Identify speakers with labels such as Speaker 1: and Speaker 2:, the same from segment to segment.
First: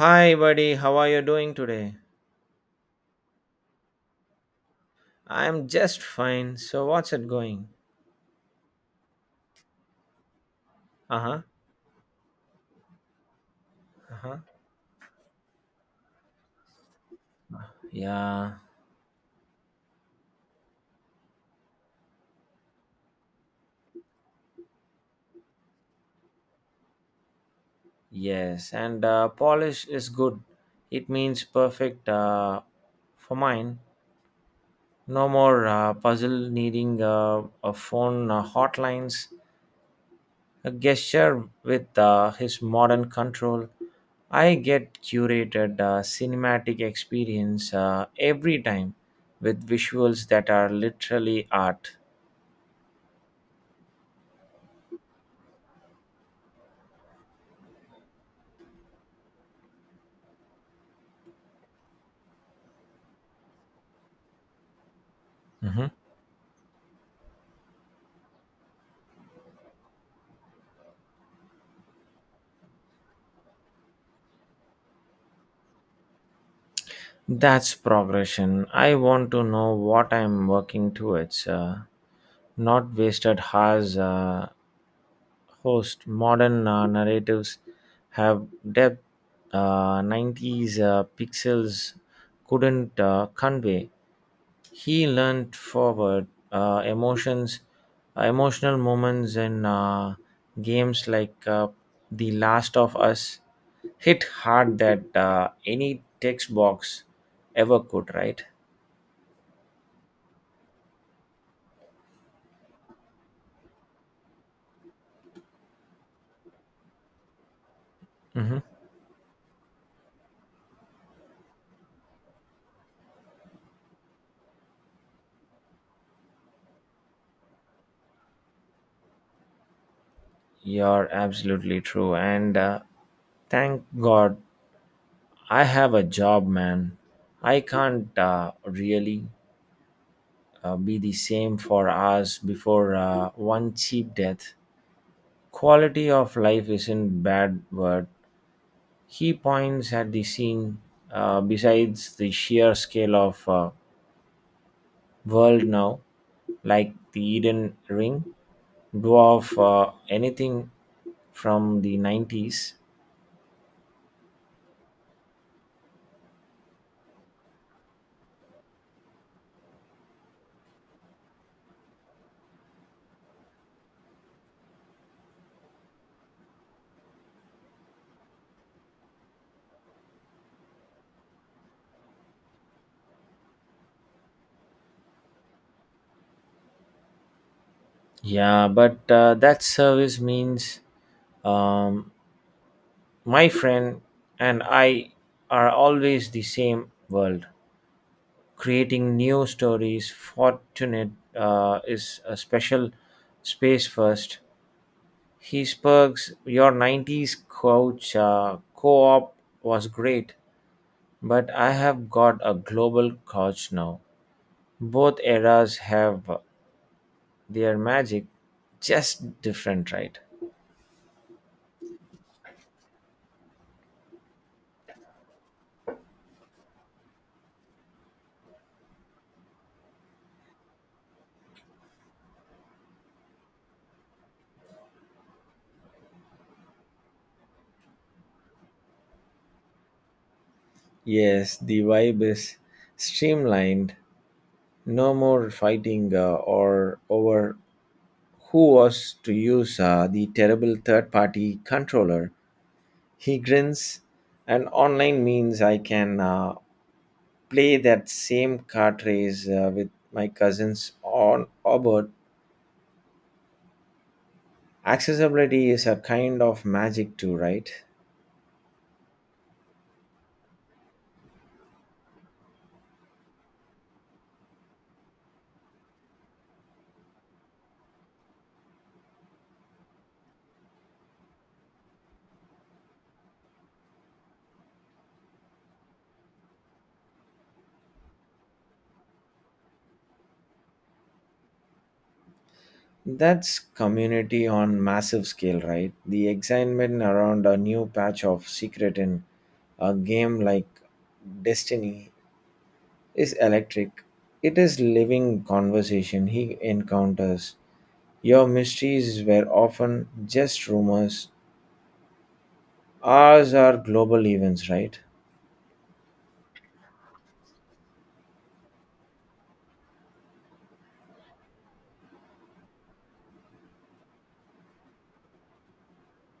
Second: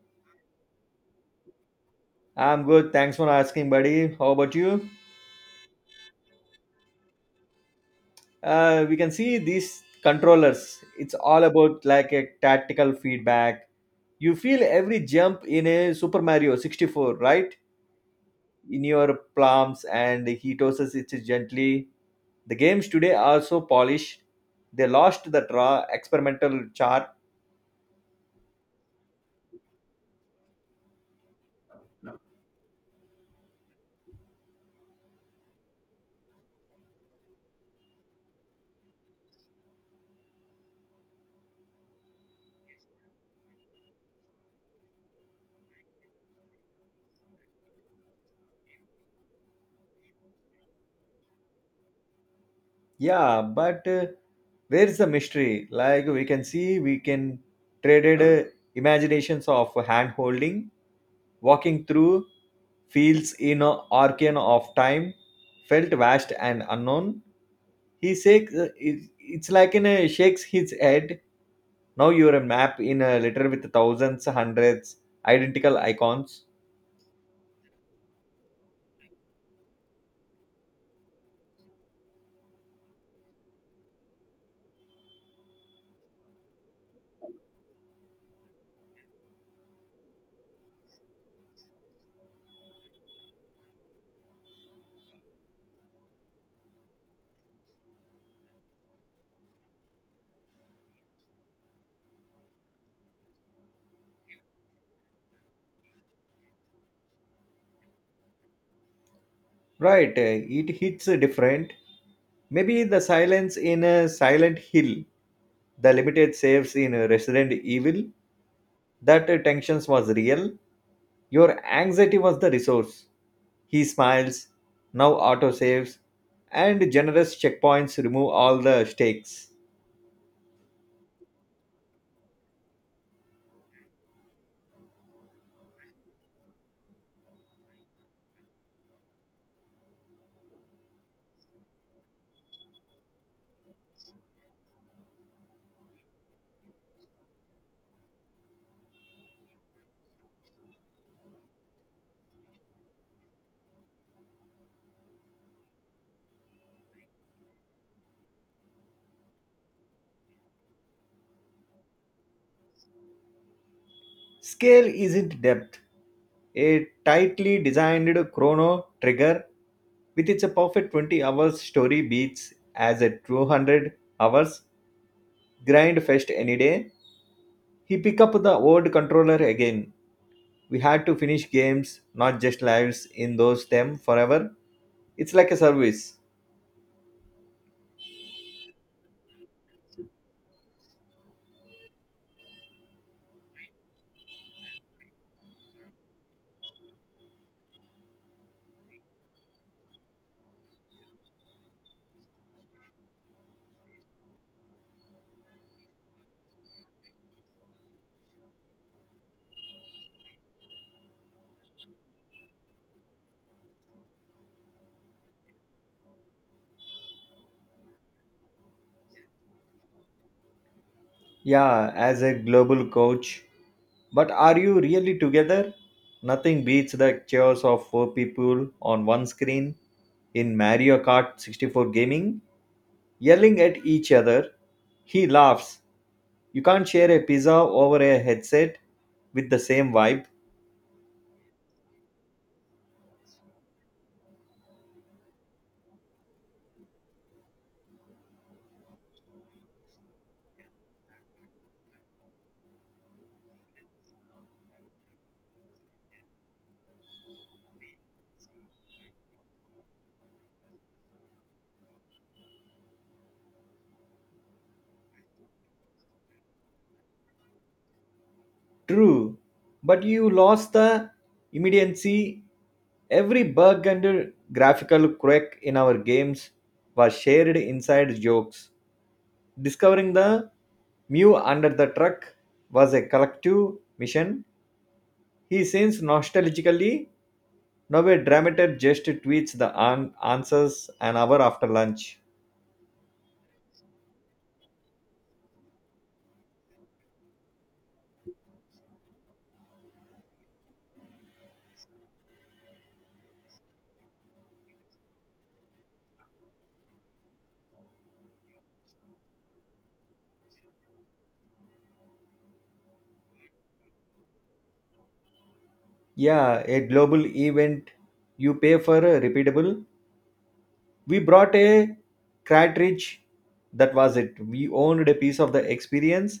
Speaker 1: Hi, buddy. How are you doing today?
Speaker 2: I'm good. Thanks for asking, buddy. How about you?
Speaker 1: I'm just fine. So, what's it going?
Speaker 2: We can see these controllers. It's
Speaker 1: Uh huh.
Speaker 2: all about like a tactical feedback.
Speaker 1: Uh
Speaker 2: You
Speaker 1: huh.
Speaker 2: feel every jump in a Super Mario 64, right?
Speaker 1: Yeah.
Speaker 2: In your palms, and he tosses it gently. The games today are so polished. They lost the raw experimental chart.
Speaker 1: Yes. And Polish is good. It means perfect for mine. No more puzzle needing a phone hotlines. A gesture with his modern control. I get curated cinematic experience every time with visuals that are literally art.
Speaker 2: Yeah, but where is the mystery? Like we can see, we can traded imaginations of hand holding walking through fields in a arcane of time
Speaker 1: Mhm.
Speaker 2: felt vast and unknown. He shakes, it's like in a shakes his head. Now you're a map in a letter with thousands, hundreds, identical icons.
Speaker 1: That's progression. I want to know what I'm working towards. Not wasted has host modern narratives have depth 90s pixels couldn't convey. He leaned forward. Emotions, emotional moments in games like The Last of Us hit hard that any text box ever could, right?
Speaker 2: Right, eh, it hits different. Maybe the silence in a Silent Hill, the limited saves in Resident Evil,
Speaker 1: Hmm.
Speaker 2: that tensions was real. Your anxiety was the resource. He smiles. Now autosaves and generous checkpoints remove all the stakes.
Speaker 1: You're absolutely true. And thank God I have a job, man. I can't really be the same for us before one cheap death. Quality of life isn't bad word. He points at the scene besides the sheer scale of world now, like the Eden Ring, dwarf anything from the 90s.
Speaker 2: Scale isn't depth. A tightly designed chrono trigger with its perfect 20 hours story beats as a 200 hours grind fest any day. He picked up the old controller again. We had to finish games, not just lives, in those them forever. It's like a service.
Speaker 1: Yeah, but that service means um, my friend and I are always the same world. Creating new stories, fortunate is a special space first. He smirks. Your 90s couch co op was great, but I have got a global couch now. Both eras have their magic, just different, right?
Speaker 2: Yeah, as a global coach, but are you really together? Nothing beats the chaos of four people on one screen in Mario Kart 64 gaming, yelling at each other. He laughs. You can't share a pizza over a headset with the same vibe.
Speaker 1: Yes, the vibe is streamlined. No more fighting or over who was to use the terrible third party controller. He grins, and online means I can play that same kart race with my cousins on Obert. Accessibility is a kind of magic too, right?
Speaker 2: True, but you lost the immediacy. Every bug and graphical quirk in our games was shared inside jokes. Discovering the Mew under the truck was a collective mission. He sings nostalgically now a dramaturg just tweets the answers an hour after lunch.
Speaker 1: That's community on massive scale, right? The excitement around a new patch of secret in a game like Destiny is electric. It is living conversation he encounters. Your mysteries were often just rumors. Ours are global events, right?
Speaker 2: Yeah, a global event you pay for a repeatable. We brought a cartridge. That was it. We owned a piece of the experience.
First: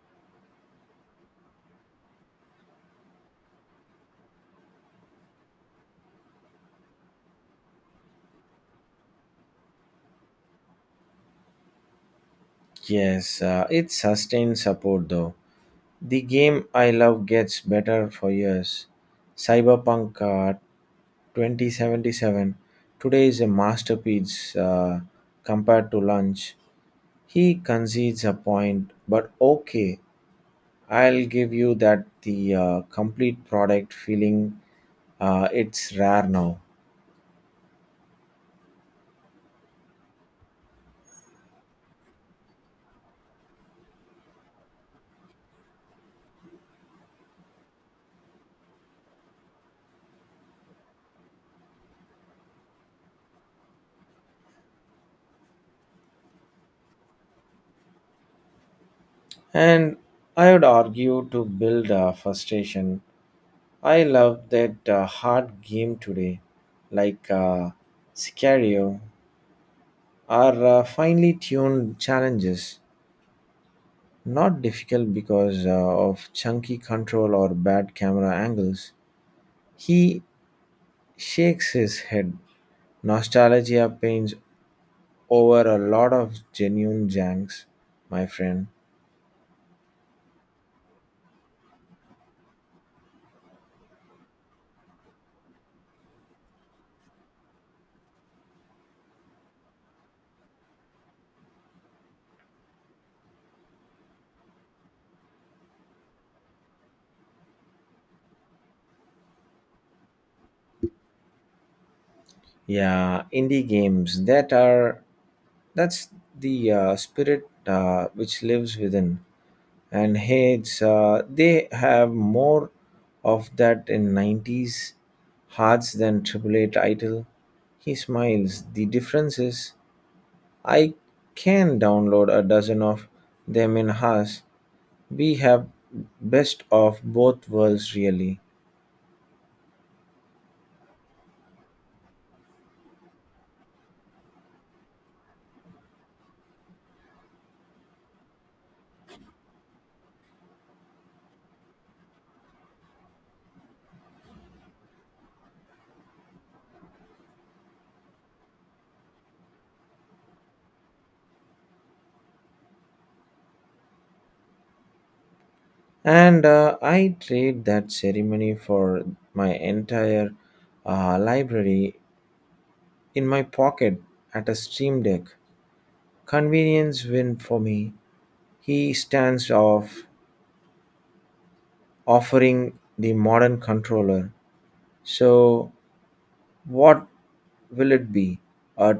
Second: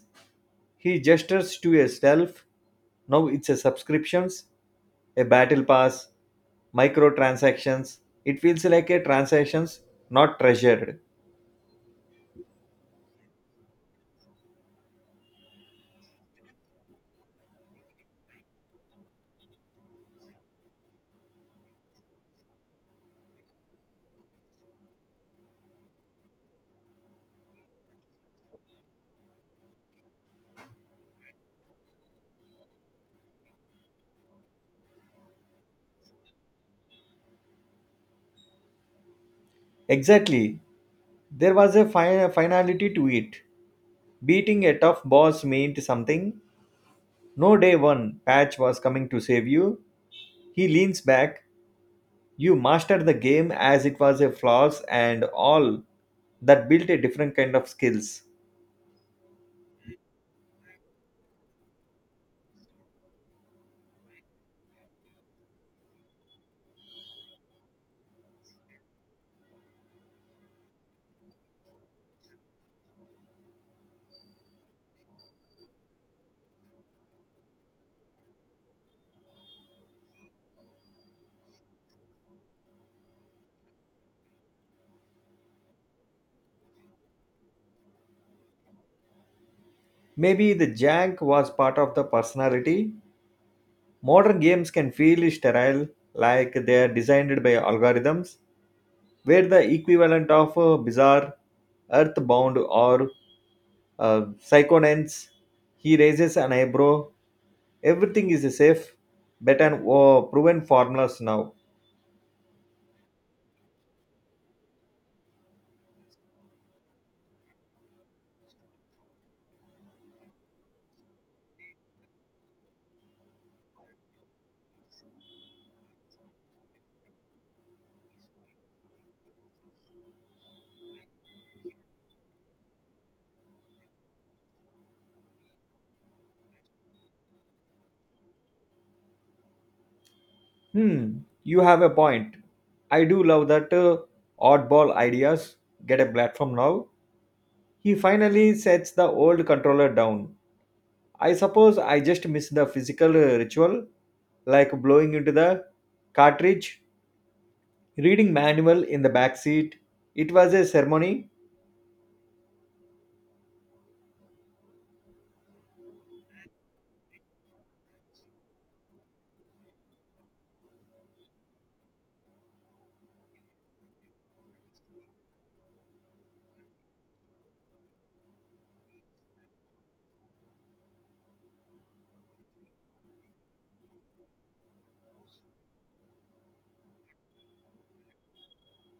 Speaker 2: He gestures to a shelf. Now it's a subscriptions, a battle pass, microtransactions. It feels like a transactions, not treasured.
Speaker 1: Yes, it's sustained support though. The game I love gets better for years. Cyberpunk 2077 today is a masterpiece compared to lunch. He concedes a point, but okay, I'll give you that the complete product feeling it's rare now.
Speaker 2: Exactly, there was a finality to it. Beating a tough boss meant something. No day one patch was coming to save you. He leans back. You mastered the game as it was, a flaws and all. That built a different kind of skills.
Speaker 1: And I would argue to build a frustration I love that hard game today, like Sicario, are finely tuned challenges. Not difficult because of chunky control or bad camera angles. He shakes his head. Nostalgia pains over a lot of genuine janks, my friend.
Speaker 2: Maybe the jank was part of the personality. Modern games can feel sterile, like they are designed by algorithms, where the equivalent of bizarre, earthbound, or uh, psychonauts, he raises an eyebrow. Everything is a safe, better, oh, proven formulas now.
Speaker 1: Yeah, indie games that's the spirit which lives within. And hates, they have more of that in 90s hearts than triple eight idol. He smiles. The difference is I can download a dozen of them in hours. We have best of both worlds, really.
Speaker 2: Hmm, you have a point. I do love that oddball ideas get a platform now. He finally sets the old controller down. I suppose I just missed the physical ritual, like blowing into the cartridge, reading manual in the back seat. It was a ceremony.
Speaker 1: And I trade that ceremony for my entire library in my pocket at a stream deck. Convenience win for me. He stands off, offering the modern controller. So, what will it be? A,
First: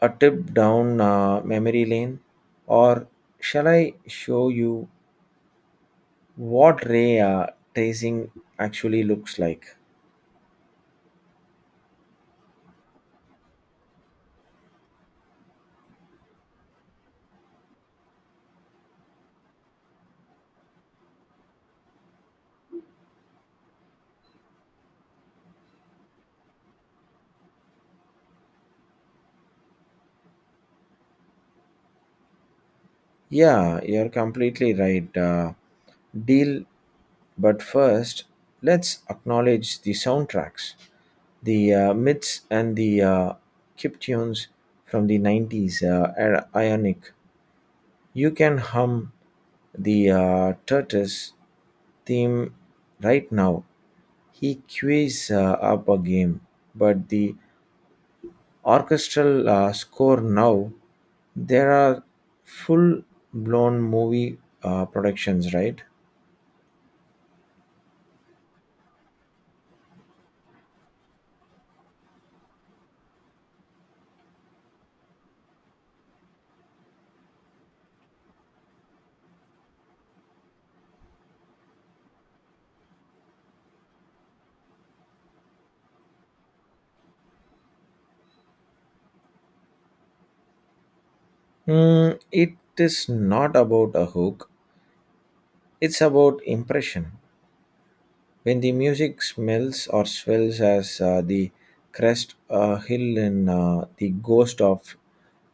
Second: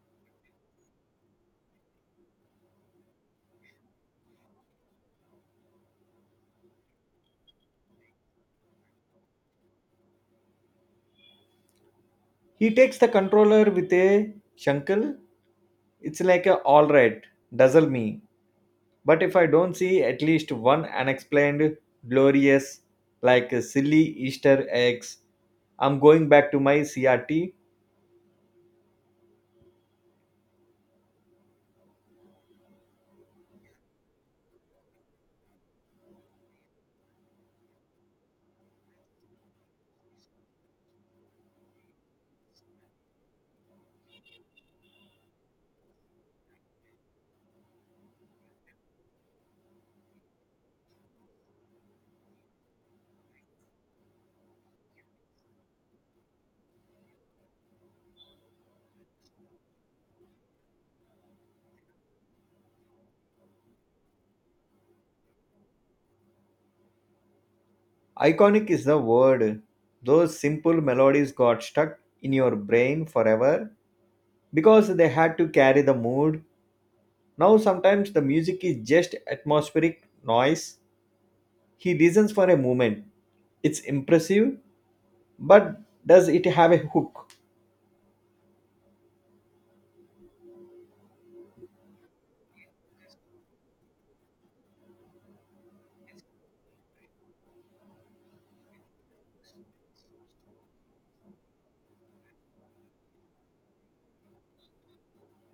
Speaker 1: a trip down memory lane? Or shall I show you what ray tracing actually looks like?
Speaker 2: He takes the controller with a shankle. It's like a all right, dazzle me. But if I don't see at least one unexplained, glorious, like silly Easter eggs, I'm going back to my CRT.
Speaker 1: Yeah, you're completely right. Deal, but first, let's acknowledge the soundtracks, the myths, and the chiptunes from the 90s are iconic. You can hum the Turtles theme right now. He queues up a game, but the orchestral score now, there are full blown movie productions, right?
Speaker 2: Iconic is the word. Those simple melodies got stuck in your brain forever because they had to carry the mood. Now, sometimes the music is just atmospheric noise. He listens for a moment. It's impressive, but does it have a hook?
Speaker 1: It is not about a hook, it's about impression. When the music smells or swells as the crest a hill in the ghost of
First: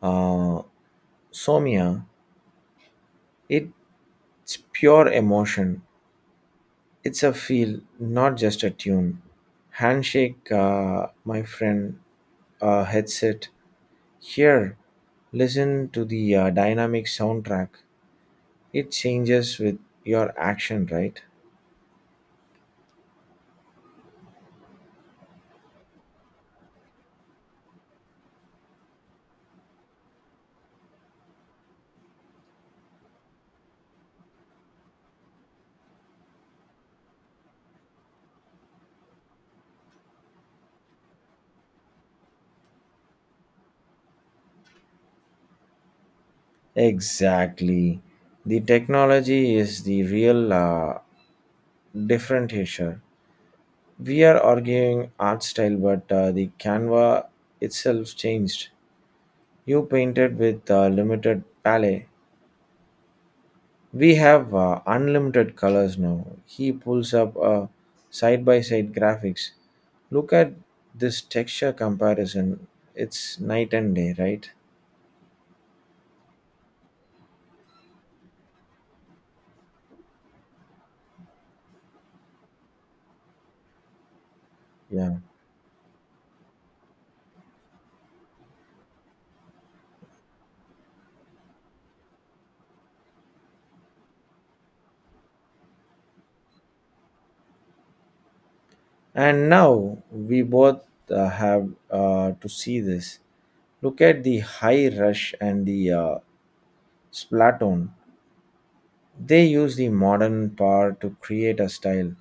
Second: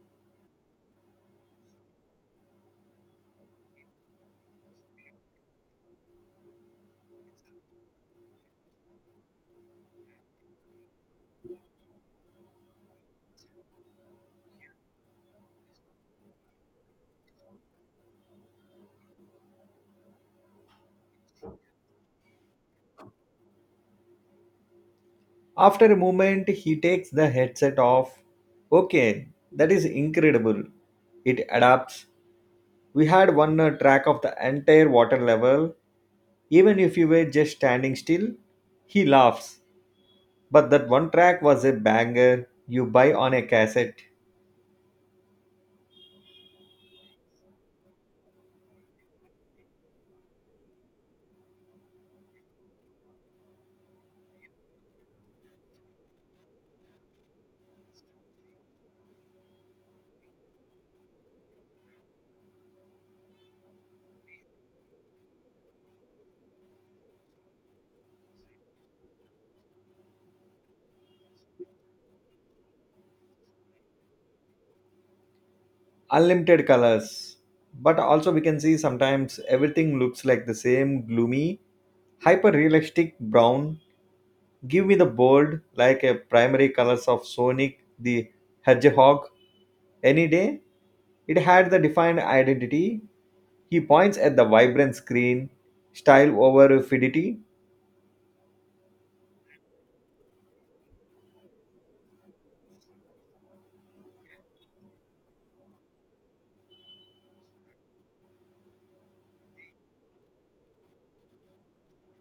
Speaker 1: uh, Somia, it It's pure emotion. It's a feel, not just a tune. Handshake, my friend, headset. Here, listen to the dynamic soundtrack. It changes with your action, right?
Speaker 2: After a moment, he takes the headset off. Okay, that is incredible. It adapts. We had one track of the entire water level. Even if you were just standing still, he laughs. But that one track was a banger you buy on a cassette.
Speaker 1: Exactly. The technology is the real differentiator. We are arguing art style, but the canva itself changed. You painted with limited palette. We have unlimited colors now. He pulls up a side by side graphics. Look at this texture comparison. It's night and day, right?
Speaker 2: Unlimited colors. But also, we can see sometimes everything looks like the same gloomy, hyper realistic brown. Give me the
Speaker 1: Yeah.
Speaker 2: bold, like a primary colors of Sonic the Hedgehog any day. It had the defined identity. He points at the vibrant screen, style over fidity.
Speaker 1: And now we both have to see this. Look at the high rush and the splatoon. They use the modern power to create a style,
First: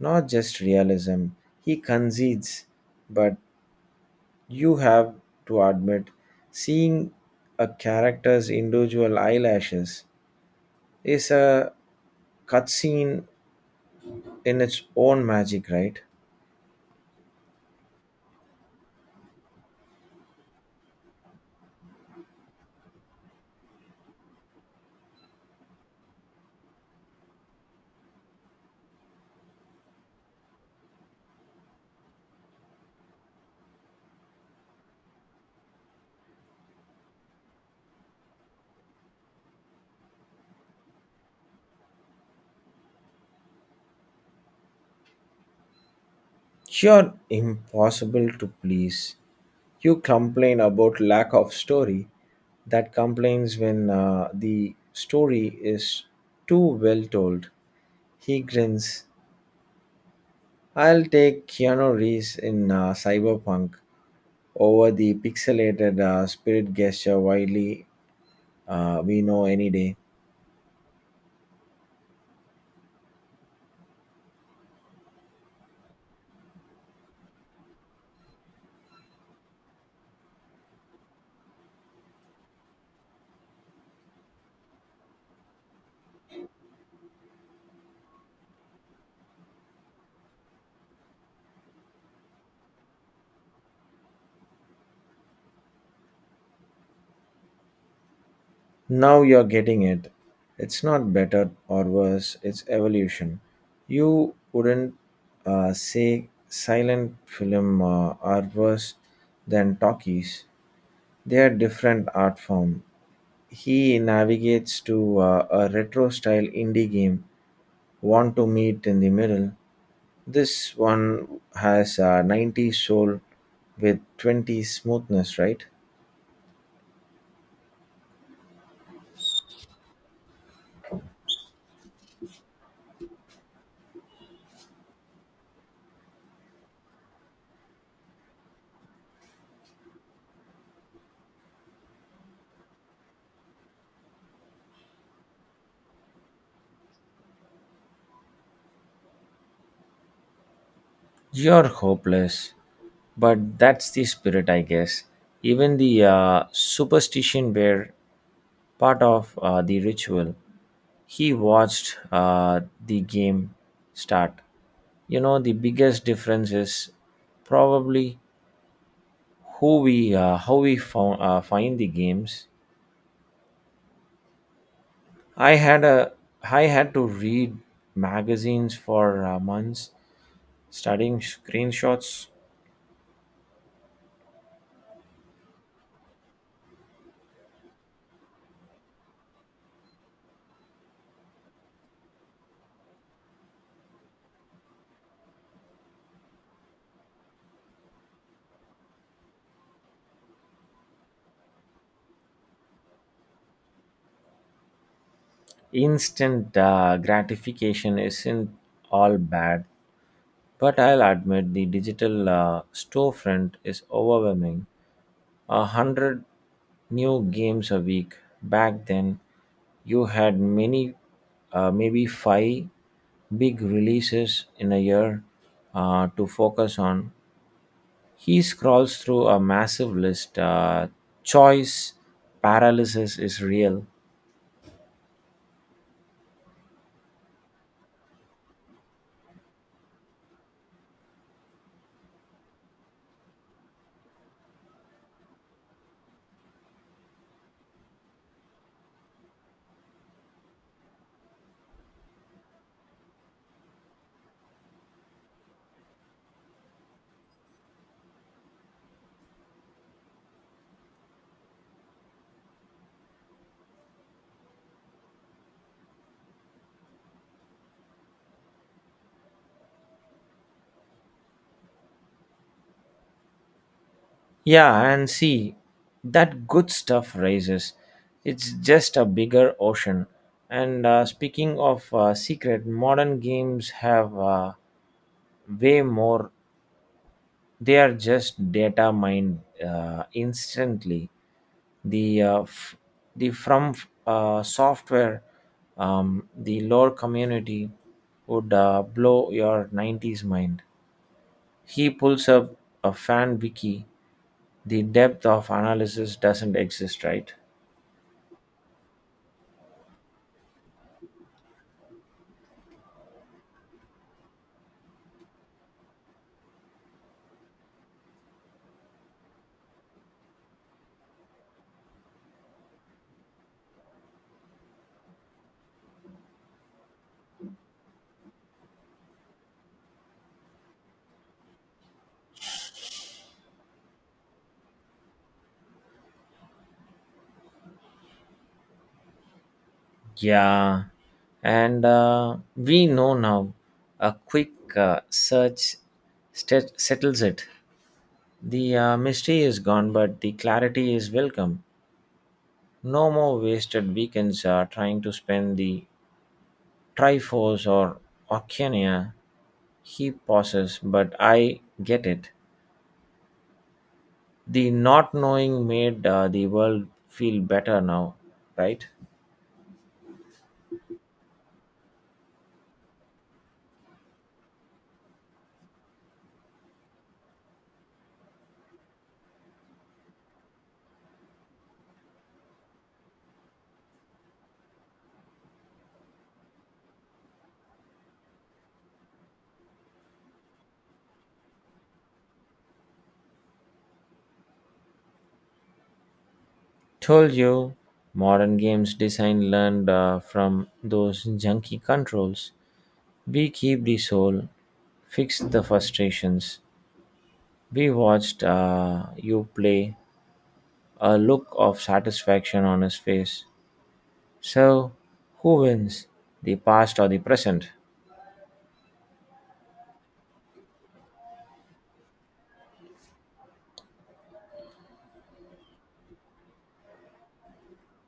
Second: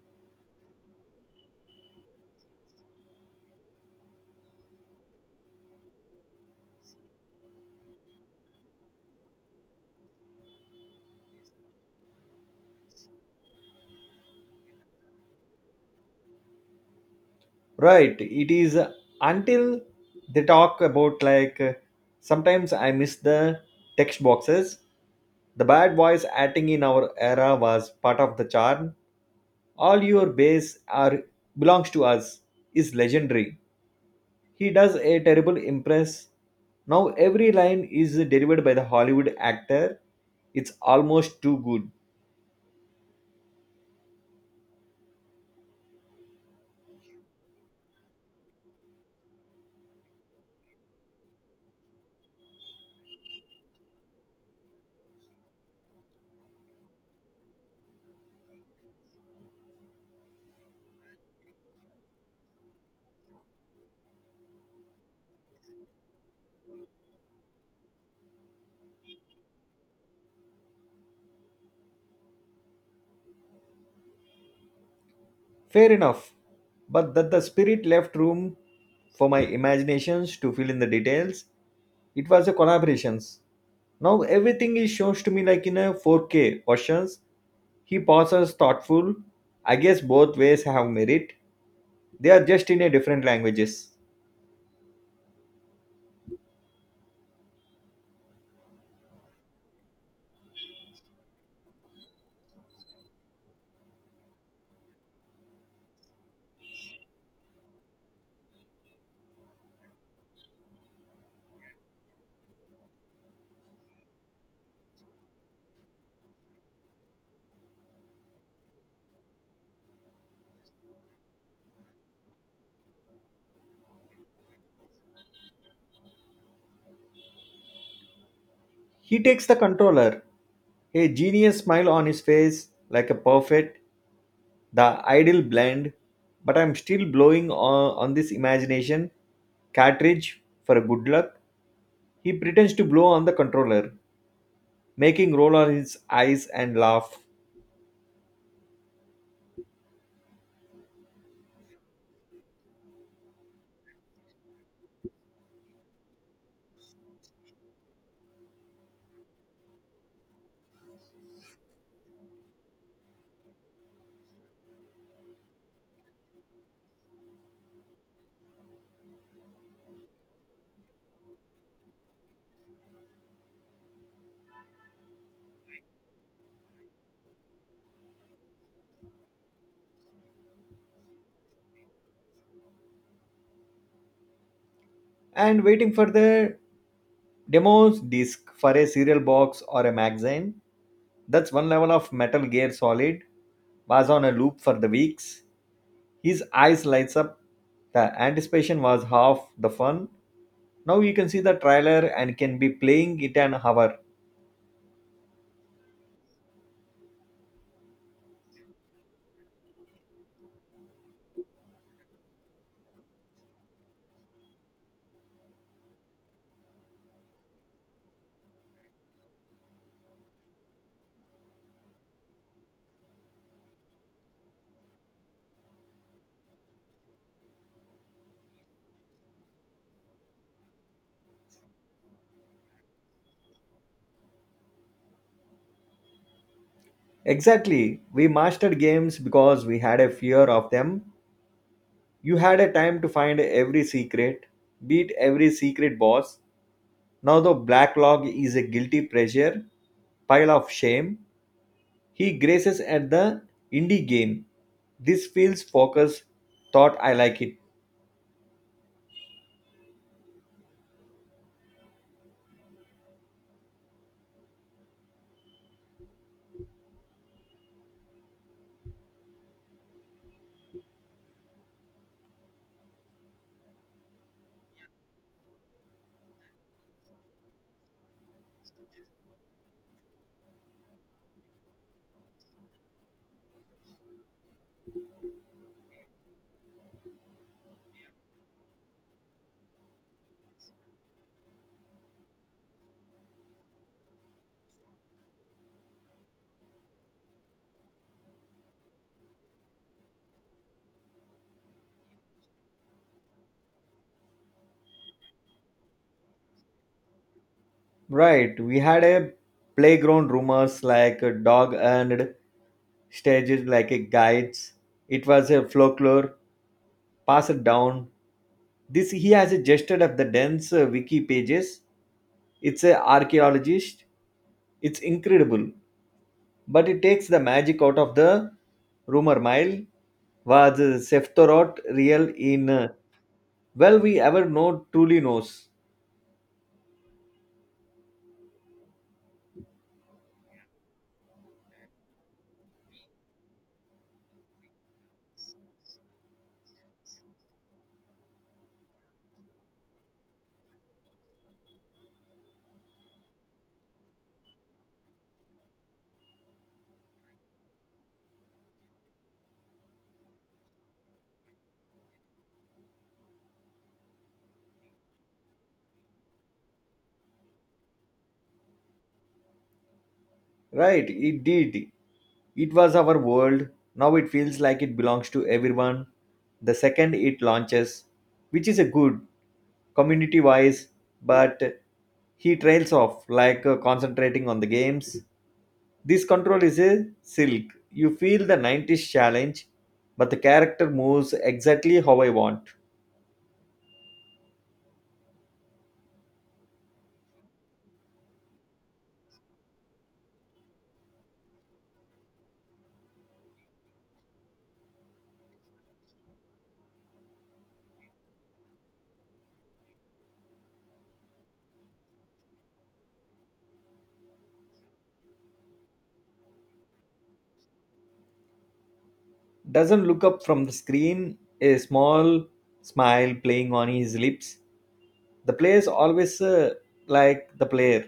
Speaker 1: not just realism. He concedes, but you have to admit, seeing a character's individual eyelashes is a cutscene in its own magic, right?
Speaker 2: Right, it is until they talk about like sometimes I miss the text boxes. The bad voice acting in our era was part of the charm. All your base are belongs to us is legendary. He does a terrible impress. Now every line is delivered by the Hollywood actor. It's almost too good.
Speaker 1: You're impossible to please. You complain about lack of story. That complains when the story is too well told. He grins. I'll take Keanu Reeves in Cyberpunk over the pixelated spirit gesture widely we know any day.
Speaker 2: Fair enough. But that the spirit left room for my imaginations to fill in the details. It was a collaborations. Now everything is shown to me like in a 4K versions. He pauses thoughtful. I guess both ways have merit. They are just in a different languages.
Speaker 1: Now you're getting it. It's not better or worse, it's evolution. You wouldn't say silent film are worse than talkies. They are different art form. He navigates to a retro style indie game, Want to Meet in the Middle. This one has a 90s soul with 20 smoothness, right?
Speaker 2: He takes the controller, a genius smile on his face, like a perfect, the ideal blend. But I'm still blowing on this imagination cartridge for good luck. He pretends to blow on the controller, making roll on his eyes and laugh.
Speaker 1: You're hopeless. But that's the spirit, I guess. Even the superstition were part of the ritual. He watched the game start. You know, the biggest difference is probably who we how we found, find the games. I had a I had to read magazines for months, studying screenshots.
Speaker 2: And waiting for the demos disc for a cereal box or a magazine. That's one level of Metal Gear Solid was on a loop for the weeks. His eyes lights up. The anticipation was half the fun. Now you can see the trailer and can be playing it an hour.
Speaker 1: Instant gratification isn't all bad. But I'll admit the digital storefront is overwhelming. 100 new games a week. Back then, you had many, maybe five big releases in a year to focus on. He scrolls through a massive list. Choice paralysis is real.
Speaker 2: Exactly. We mastered games because we had a fear of them. You had a time to find every secret, beat every secret boss. Now the black log is a guilty pleasure, pile of shame. He graces at the indie game. This feels focused. Thought I like it.
Speaker 1: Yeah, and see, that good stuff rises. It's just a bigger ocean. And speaking of secret, modern games have way more. They are just data mined instantly. The uh, f- the from software, the lore community would blow your 90s mind. He pulls up a fan wiki. The depth of analysis doesn't exist, right?
Speaker 2: Right, we had a playground rumors like a dog earned stages like a guides. It was a folklore passed down. This he has adjusted up the dense wiki pages. It's a archaeologist. It's incredible. But it takes the magic out of the rumor mile. Was Sephtoroth real in well we ever know truly knows?
Speaker 1: Yeah, and we know now a quick search settles it. The mystery is gone, but the clarity is welcome. No more wasted weekends trying to spend the triforce or oceania. He pauses. But I get it, the not knowing made the world feel better now, right?
Speaker 2: Right, it did. It was our world. Now it feels like it belongs to everyone. The second it launches, which is a good community wise, but he trails off like concentrating on the games. This control is a silk. You feel the 90s challenge, but the character moves exactly how I want.
Speaker 1: Told you, modern games design learned from those junky controls. We keep the soul, fix the frustrations. We watched you play, a look of satisfaction on his face. So, who wins, the past or the present?
Speaker 2: Doesn't look up from the screen, a small smile playing on his lips. The player's always like the player.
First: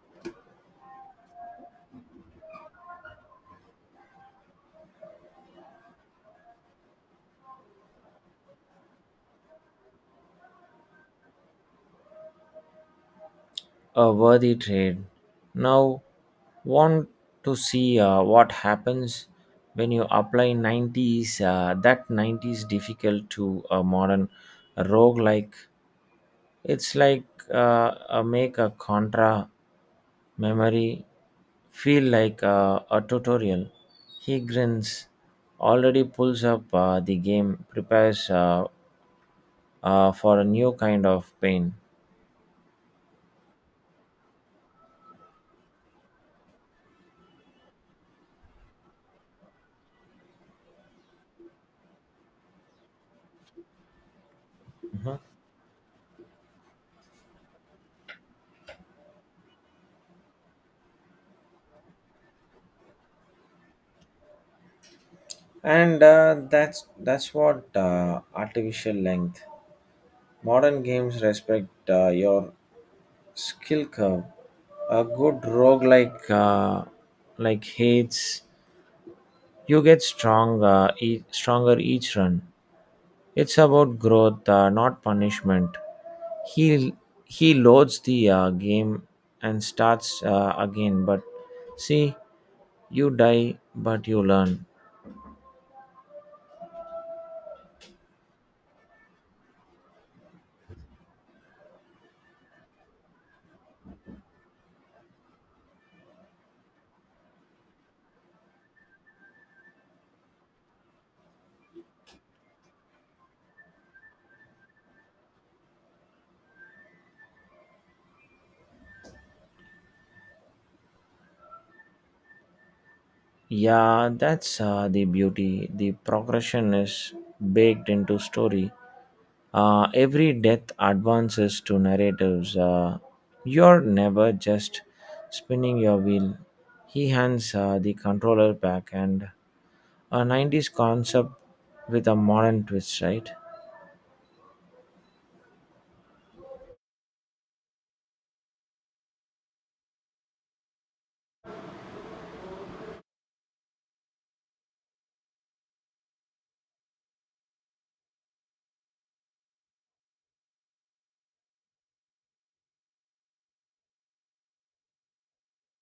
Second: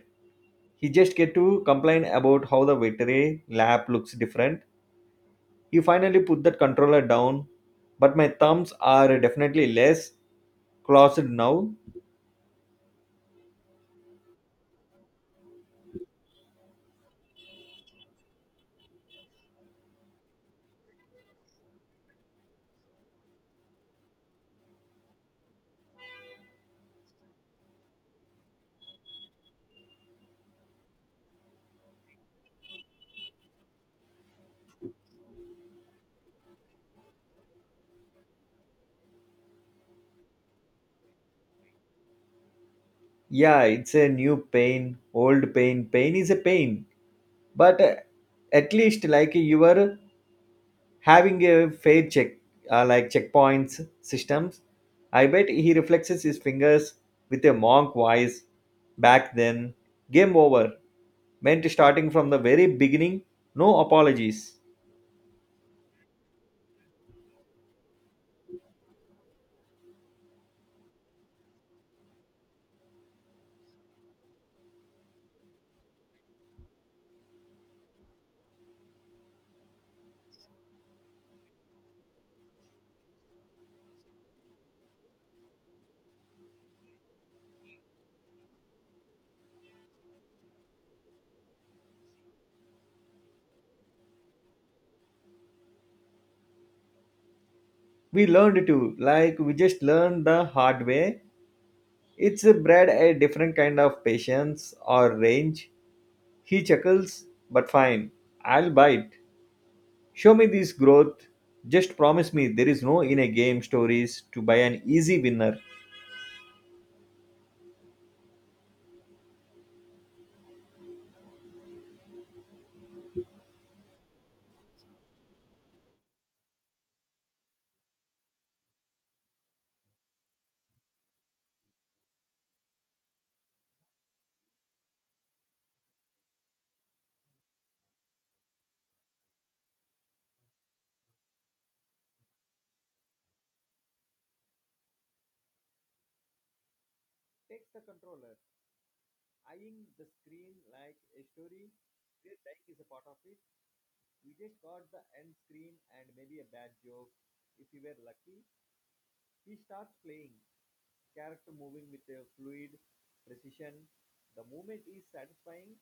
Speaker 2: He just get to complain about how the victory lab looks different. He finally put that controller down, but my thumbs are definitely less closed now.
Speaker 1: A worthy trade. Now, want to see what happens when you apply 90s, that 90s difficult to a modern roguelike. It's like make a contra memory feel like a tutorial. He grins, already pulls up the game, prepares for a new kind of pain.
Speaker 2: Yeah, it's a new pain, old pain, pain is a pain, but at least like you are having a fair check, like checkpoints systems. I bet he reflexes his fingers with a monk voice. Back then, game over meant starting from the very beginning. No apologies.
Speaker 1: And that's what artificial length. Modern games respect your skill curve. A good roguelike like hates. You get stronger each run. It's about growth, not punishment. He he loads the game and starts again. But see, you die, but you learn.
Speaker 2: We learned to, like, we just learned the hard way. It's bred a different kind of patience or range. He chuckles, but fine, I'll bite. Show me this growth. Just promise me there is no in a game stories to buy an easy winner.
Speaker 1: Yeah, that's the beauty. The progression is baked into story. Every death advances to narratives. You're never just spinning your wheel. He hands the controller back, and a 90s concept with a modern twist, right?
Speaker 2: Takes the controller, eyeing the screen like a story where dying is a part of it. We just got the end screen and maybe a bad joke. If we were lucky, he starts playing. Character moving with a fluid precision. The movement is satisfying,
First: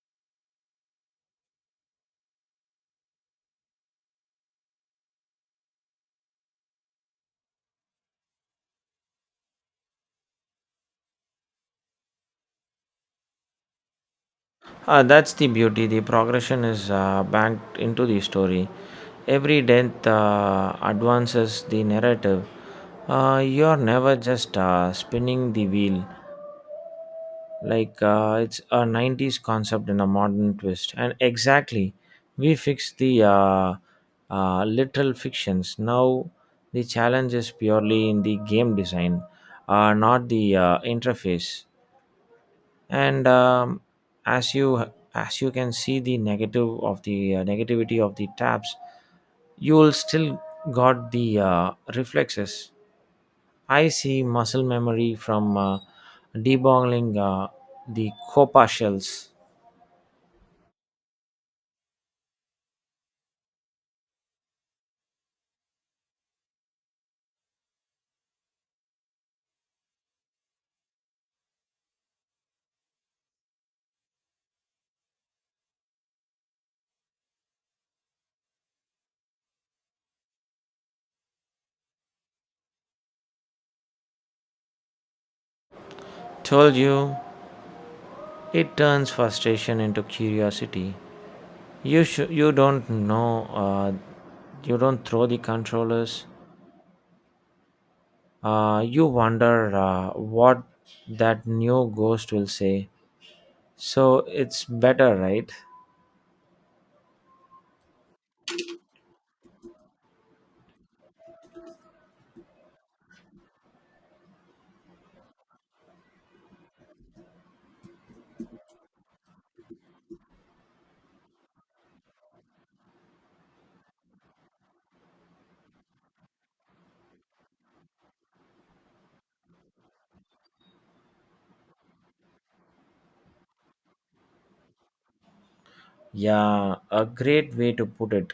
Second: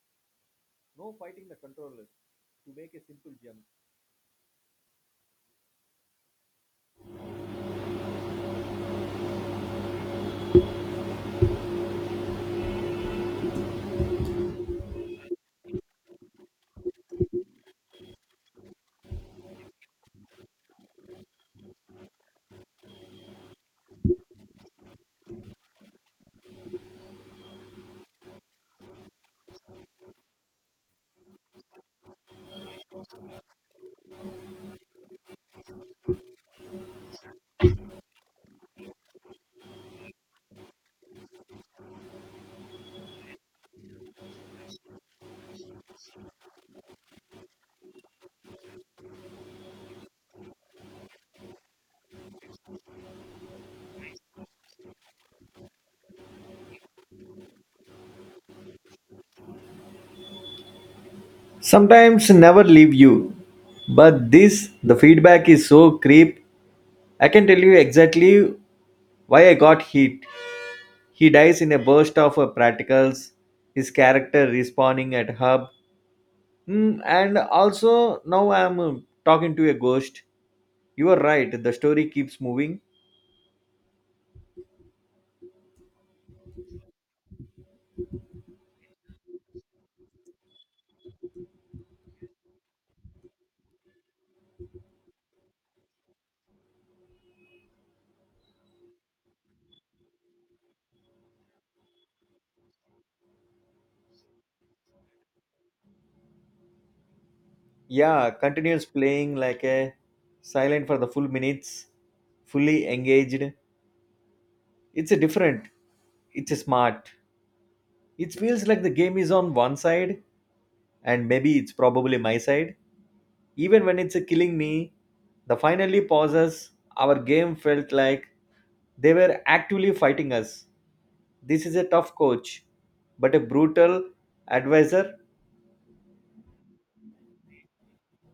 Speaker 2: no fighting the controller to make a simple jump.
Speaker 1: That's the beauty. The progression is banked into the story. Every death advances the narrative. You're never just spinning the wheel. Like it's a 90s concept in a modern twist, and exactly we fixed the literal fictions now. The challenge is purely in the game design, not the interface. And as you as you can see the negative of the negativity of the tabs, you will still got the reflexes. I see muscle memory from debottling the copa shells.
Speaker 2: Sometimes never leave you. But this, the feedback is so creep. I can tell you exactly why I got hit. He dies in a burst of practicals, his character respawning at hub. Hmm, and also, now I'm talking to a ghost. You are right, the story keeps moving.
Speaker 1: Told you, it turns frustration into curiosity. You don't know. You don't throw the controllers. You wonder what that new ghost will say. So it's better, right?
Speaker 2: Yeah, continues playing like a silent for the full minutes, fully engaged. It's a different, it's a smart. It feels like the game is on one side and maybe it's probably my side. Even when it's killing me, the finally pauses, our game felt like they were actively fighting us. This is a tough coach, but a brutal advisor.
Speaker 1: Yeah, a great way to put it.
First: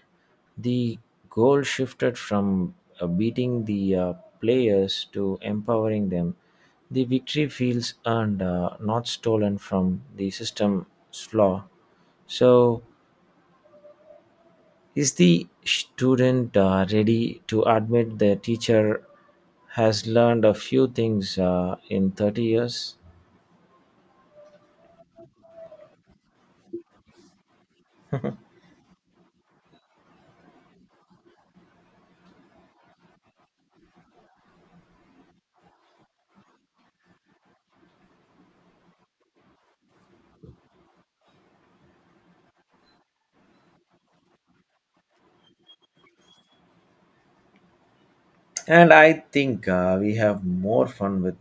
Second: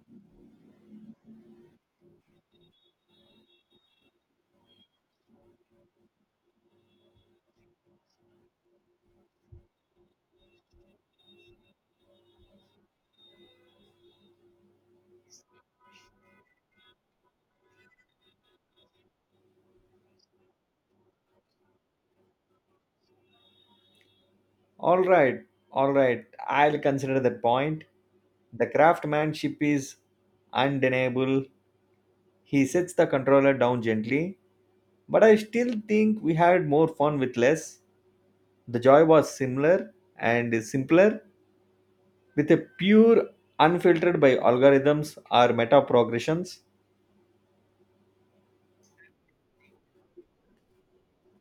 Speaker 1: The goal shifted from beating the players to empowering them. The victory feels earned, not stolen from the system's flaw. So, is the student ready to admit the teacher has learned a few things in 30 years?
Speaker 2: All right, all right, I'll consider that point. The craftsmanship is undeniable. He sets the controller down gently, but I still think we had more fun with less. The joy was similar and simpler, with a pure unfiltered by algorithms or meta progressions.
Speaker 1: And I think we have more fun with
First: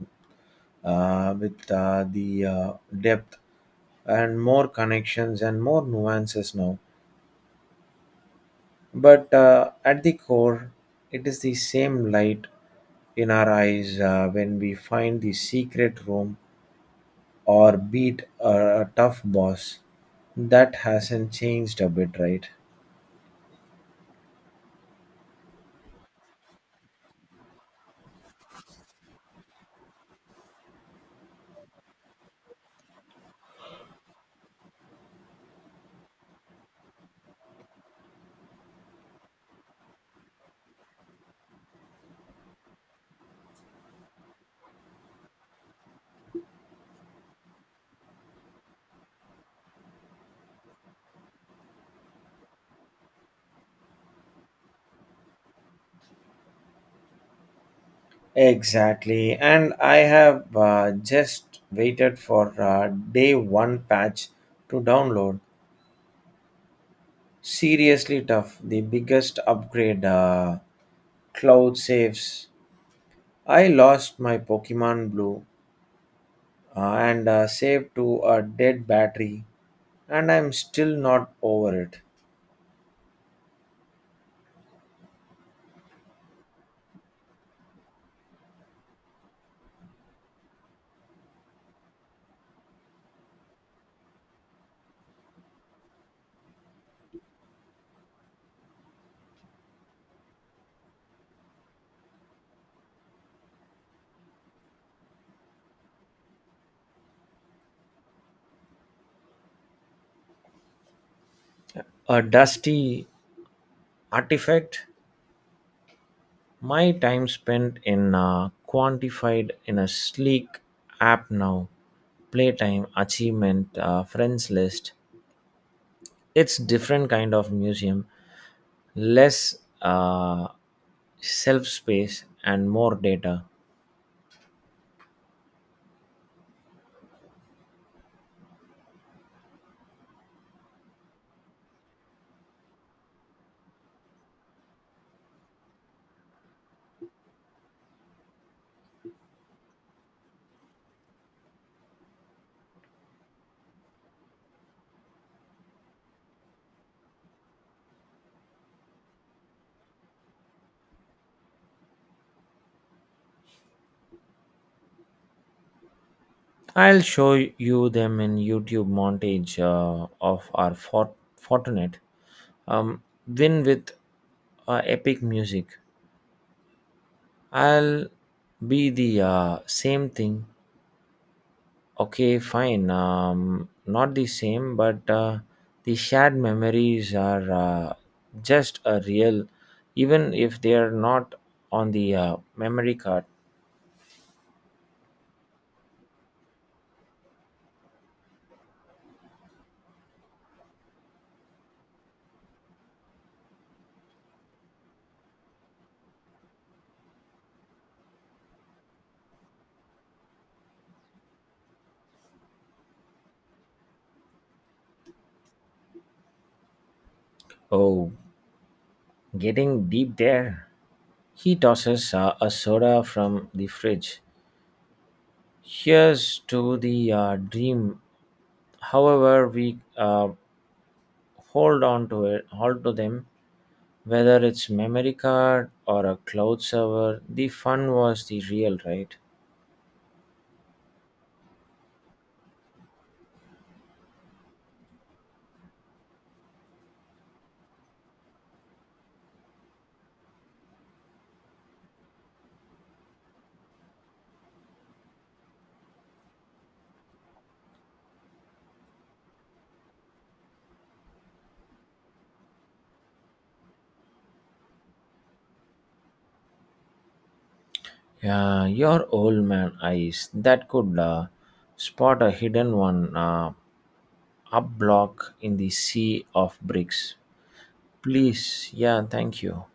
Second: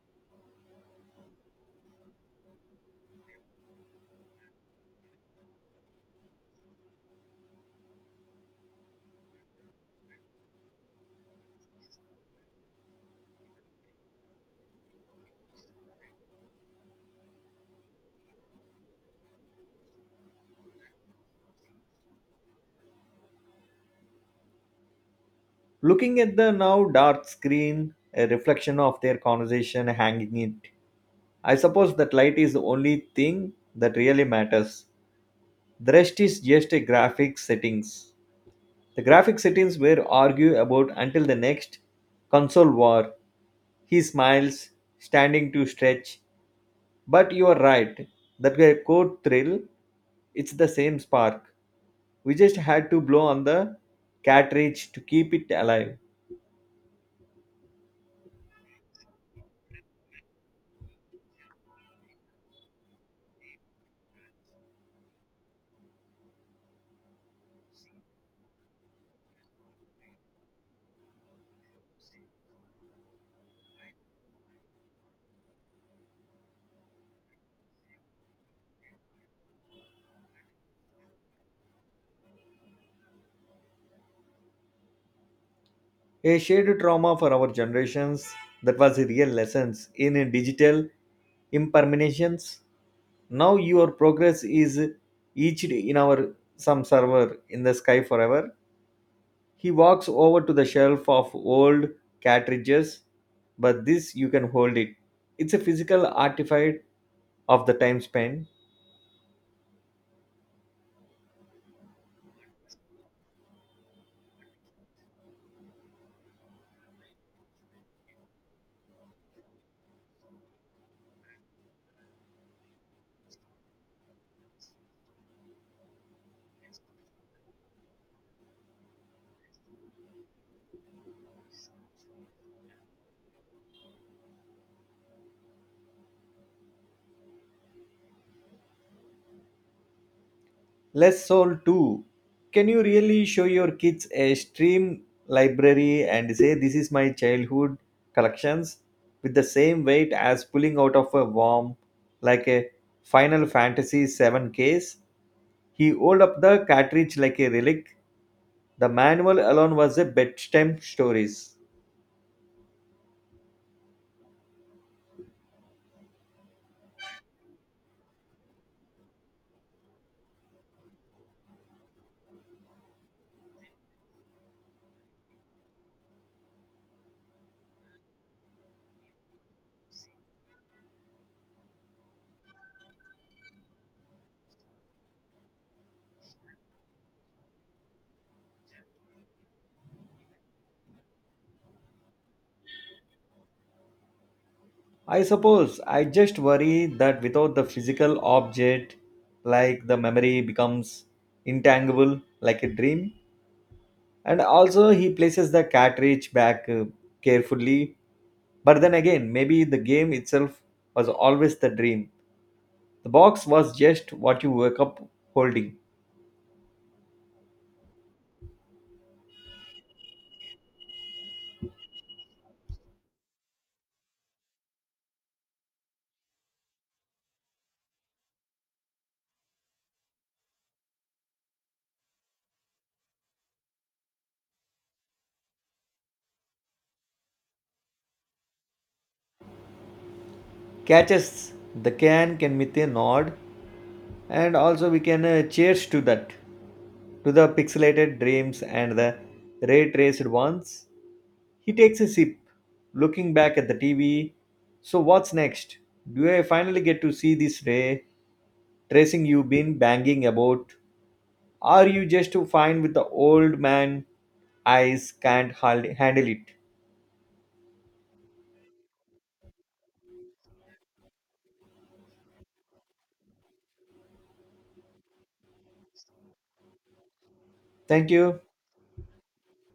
Speaker 1: uh, with uh, the depth and more connections and more nuances now. But at the core, it is the same light in our eyes when we find the secret room or beat a tough boss. That hasn't changed a bit, right?
Speaker 2: Looking at the now dark screen, a reflection of their conversation hanging it. I suppose that light is the only thing that really matters. The rest is just a graphic settings. The graphic settings were argue about until the next console war. He smiles, standing to stretch. But you are right, that guy core thrill, it's the same spark. We just had to blow on the cartridge to keep it alive.
Speaker 1: Exactly. And I have just waited for day one patch to download. Seriously tough. The biggest upgrade, Cloud saves. I lost my Pokemon Blue and saved to a dead battery, and I'm still not over it.
Speaker 2: A shared trauma for our generations. That was a real lessons in digital impermanence. Now your progress is etched in our some server in the sky forever. He walks over to the shelf of old cartridges, but this you can hold it. It's a physical artifact of the time spent.
Speaker 1: A dusty artifact. My time spent in quantified in a sleek app now. Playtime achievement friends list. It's different kind of museum. Less self space and more data.
Speaker 2: Less soul too. Can you really show your kids a stream library and say this is my childhood collections with the same weight as pulling out of a worm like a Final Fantasy VII case? He rolled up the cartridge like a relic. The manual alone was a bedtime stories.
Speaker 1: I'll show you them in YouTube montage of our Fortinet um, win with epic music. I'll be the same thing. Okay, fine. Not the same, but the shared memories are just a real, even if they are not on the memory card.
Speaker 2: I suppose I just worry that without the physical object, like the memory becomes intangible like a dream. And also, he places the cartridge back carefully. But then again, maybe the game itself was always the dream. The box was just what you wake up holding.
Speaker 1: Oh, getting deep there. He tosses a soda from the fridge. Here's to the dream. However, we hold on to it, hold to them. Whether it's memory card or a cloud server, the fun was the real, right?
Speaker 2: Catches the can with a nod, and also we can cheers to that, to the pixelated dreams and the ray traced ones. He takes a sip, looking back at the TV. So, what's next? Do I finally get to see this ray tracing you've been banging about? Are you just too fine with the old man? Eyes can't handle it.
Speaker 1: Yeah, your old man eyes that could spot a hidden one up block in the sea of bricks.
Speaker 2: Thank you.
Speaker 1: Please, yeah, thank you.